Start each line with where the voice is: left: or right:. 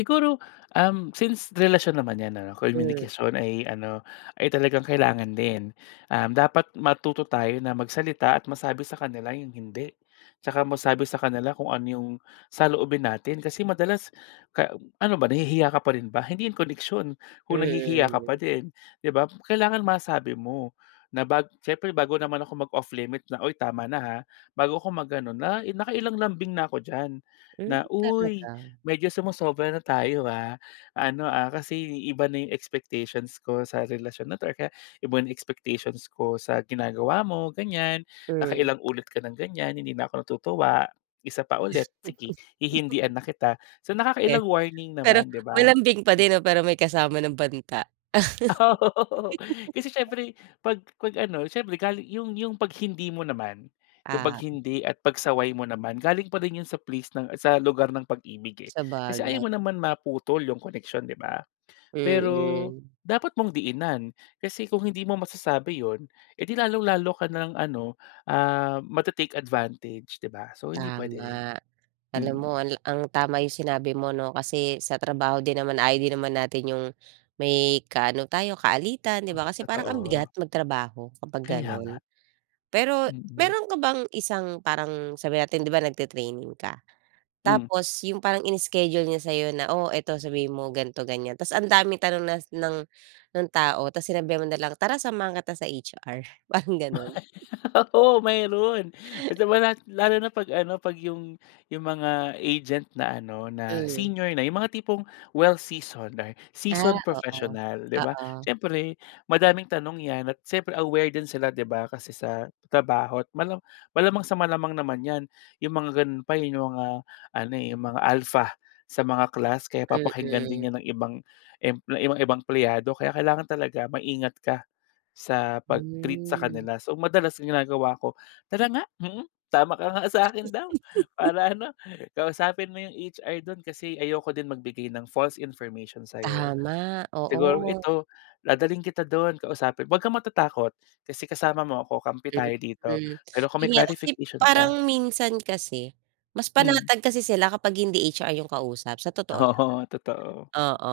left: Siguro, uhm, since relasyon naman 'yan, ano,
right: Hmm.
left: communication ay ano, ay talagang kailangan din. Um, dapat matuto tayo na magsalita at masabi sa kanila 'yung hindi. Tsaka masabi sa kanila kung ano 'yung saloobin natin, kasi madalas ka ano ba, nahihiya ka pa rin ba? Hindi 'yung koneksyon, kung nahihiya ka pa
right: Mm.
left: din, di ba? Kailangan masabi mo na, bag siyempre, bago naman ako mag-off limit na, "Uy, tama na, ha?" Bago ako mag-ano na, eh, nakailang lambing na ako diyan.
right: Hmm,
left: Na, "Uy,
right: talaga?
left: medyo sumosobra na tayo, ah, ano, ah, kasi iba na 'yung expectations ko sa relasyon na 'to or kaya, iba 'yung expectations ko sa ginagawa mo, ganiyan.
right: Hmm.
left: Nakailang ulit ka nang ganiyan. Hindi na ako tutuwa. Isa pa
right: Diyos
left: ulit,
right: ko.
left: sige, hihindian na kita." So
right: Eh.
left: nakakailang warning
right: Pero
left: naman, di ba?
right: malambing pa din, 'no, pero may kasama ng banta.
left: Oh, oho, oo. Kasi, siyempre, pag pag ano siyempre, gali 'yung 'yung pag hindi mo naman. 'Yung pag
right: Ah.
left: hindi at pagsaway mo naman, galing pa rin ’yon sa place ng sa lugar ng pag-ibig, eh. Kasi
right: Sabagay.
left: ayaw mo naman maputol 'yung koneksyon, di ba? Pero
right: Mm.
left: dapat mong diinan, kasi kung hindi mo masasabi ’yon, eh, di lalong-lalo ka na lang ano, ah, ma-te-take advantage, di ba? So hindi puwede rin,
right: Tama. Alam
left: mm.
right: mo, al ang tama 'yung sinabi mo, 'no. Kasi sa trabaho din naman, ayaw din naman natin 'yung may kaano tayo kaalitan, di ba, kasi parang ang bigat
left: Totoo.
right: magtrabaho kapag
left: Kaya nga,
right: gano'n. Pero
left: mm.
right: meron ka bang isang, parang sabihin natin di ba, nagti-training ka,
left: Hmm.
right: tapos 'yung parang ini-schedule niya sa'yo na, "Oh, ito, sabihin mo ganito, ganiyan," tas ang daming tanong nas ng ng tao, tapos sinabihan mo na lang, "Tara, samahan kita sa HR," parang gano'n.
left: Oo, meron, basta manat lalo na pag ano, pag 'yung 'yung mga agent na ano na
right: Hmm.
left: senior na, 'yung mga tipong well-seasoned na
right: Ah,
left: seasoned
right: oo.
left: professional, di ba,
right: Oo.
left: siyempre, madaming tanong 'yan at siyempre aware din sila, di ba, kasi sa trabaho. Malam malamang sa malamang naman ’yan ’yung mga gano’n pa, eh, ’yung mga ano, eh, ’yung mga alpha sa mga class. Kaya papakinggan
right: Mm.
left: din ’yun ng ibang emple 'yung mga ibang empleyado. Kaya kailangan talaga maingat ka sa pag-treat sa
right: Hmm.
left: kanila. So madalas ginagawa ko, "Tara nga, mhm, tama ka nga, sa akin daw, para ano, kausapin mo yung HR dun. Kasi ayoko din magbigay ng false information sa'yo.
right: Tama,
left: Siguro
right: oo.
left: ito, dadalhin kita don kausapin huwag kang matatakot, kasi kasama mo ako, kampi tayo dito.
right: Mhm,
left: Pero kung may
right: 'yun nga, okey,
left: clarification
right: parang
left: ka"
right: minsan kasi mas
left: Hmm.
right: panatag kasi sila kapag hindi HR 'yung kausap, sa totoo lang.
left: Oo, totoo.
right: Oo,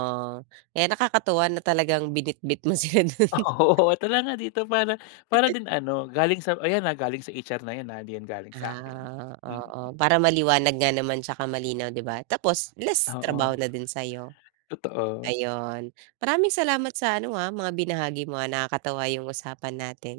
right: kaya nakakatuwa na talagang binitbit mo sila do'n.
left: Oo. "Tara nga dito, para para din ano, galing sa ayan ah, galing sa HR na 'yan ah, hindi 'yan galing sa'kin."
right: Ah,
left: Mm.
right: oo, para maliwanag nga naman tsaka malinaw, di ba, tapos less trabaho
left: Oo,
right: na din sa'yo.
left: totoo.
right: Ayun, maraming salamat sa ano, ah, mga binahagi mo, ah. Nakakatawa 'yung usapan natin.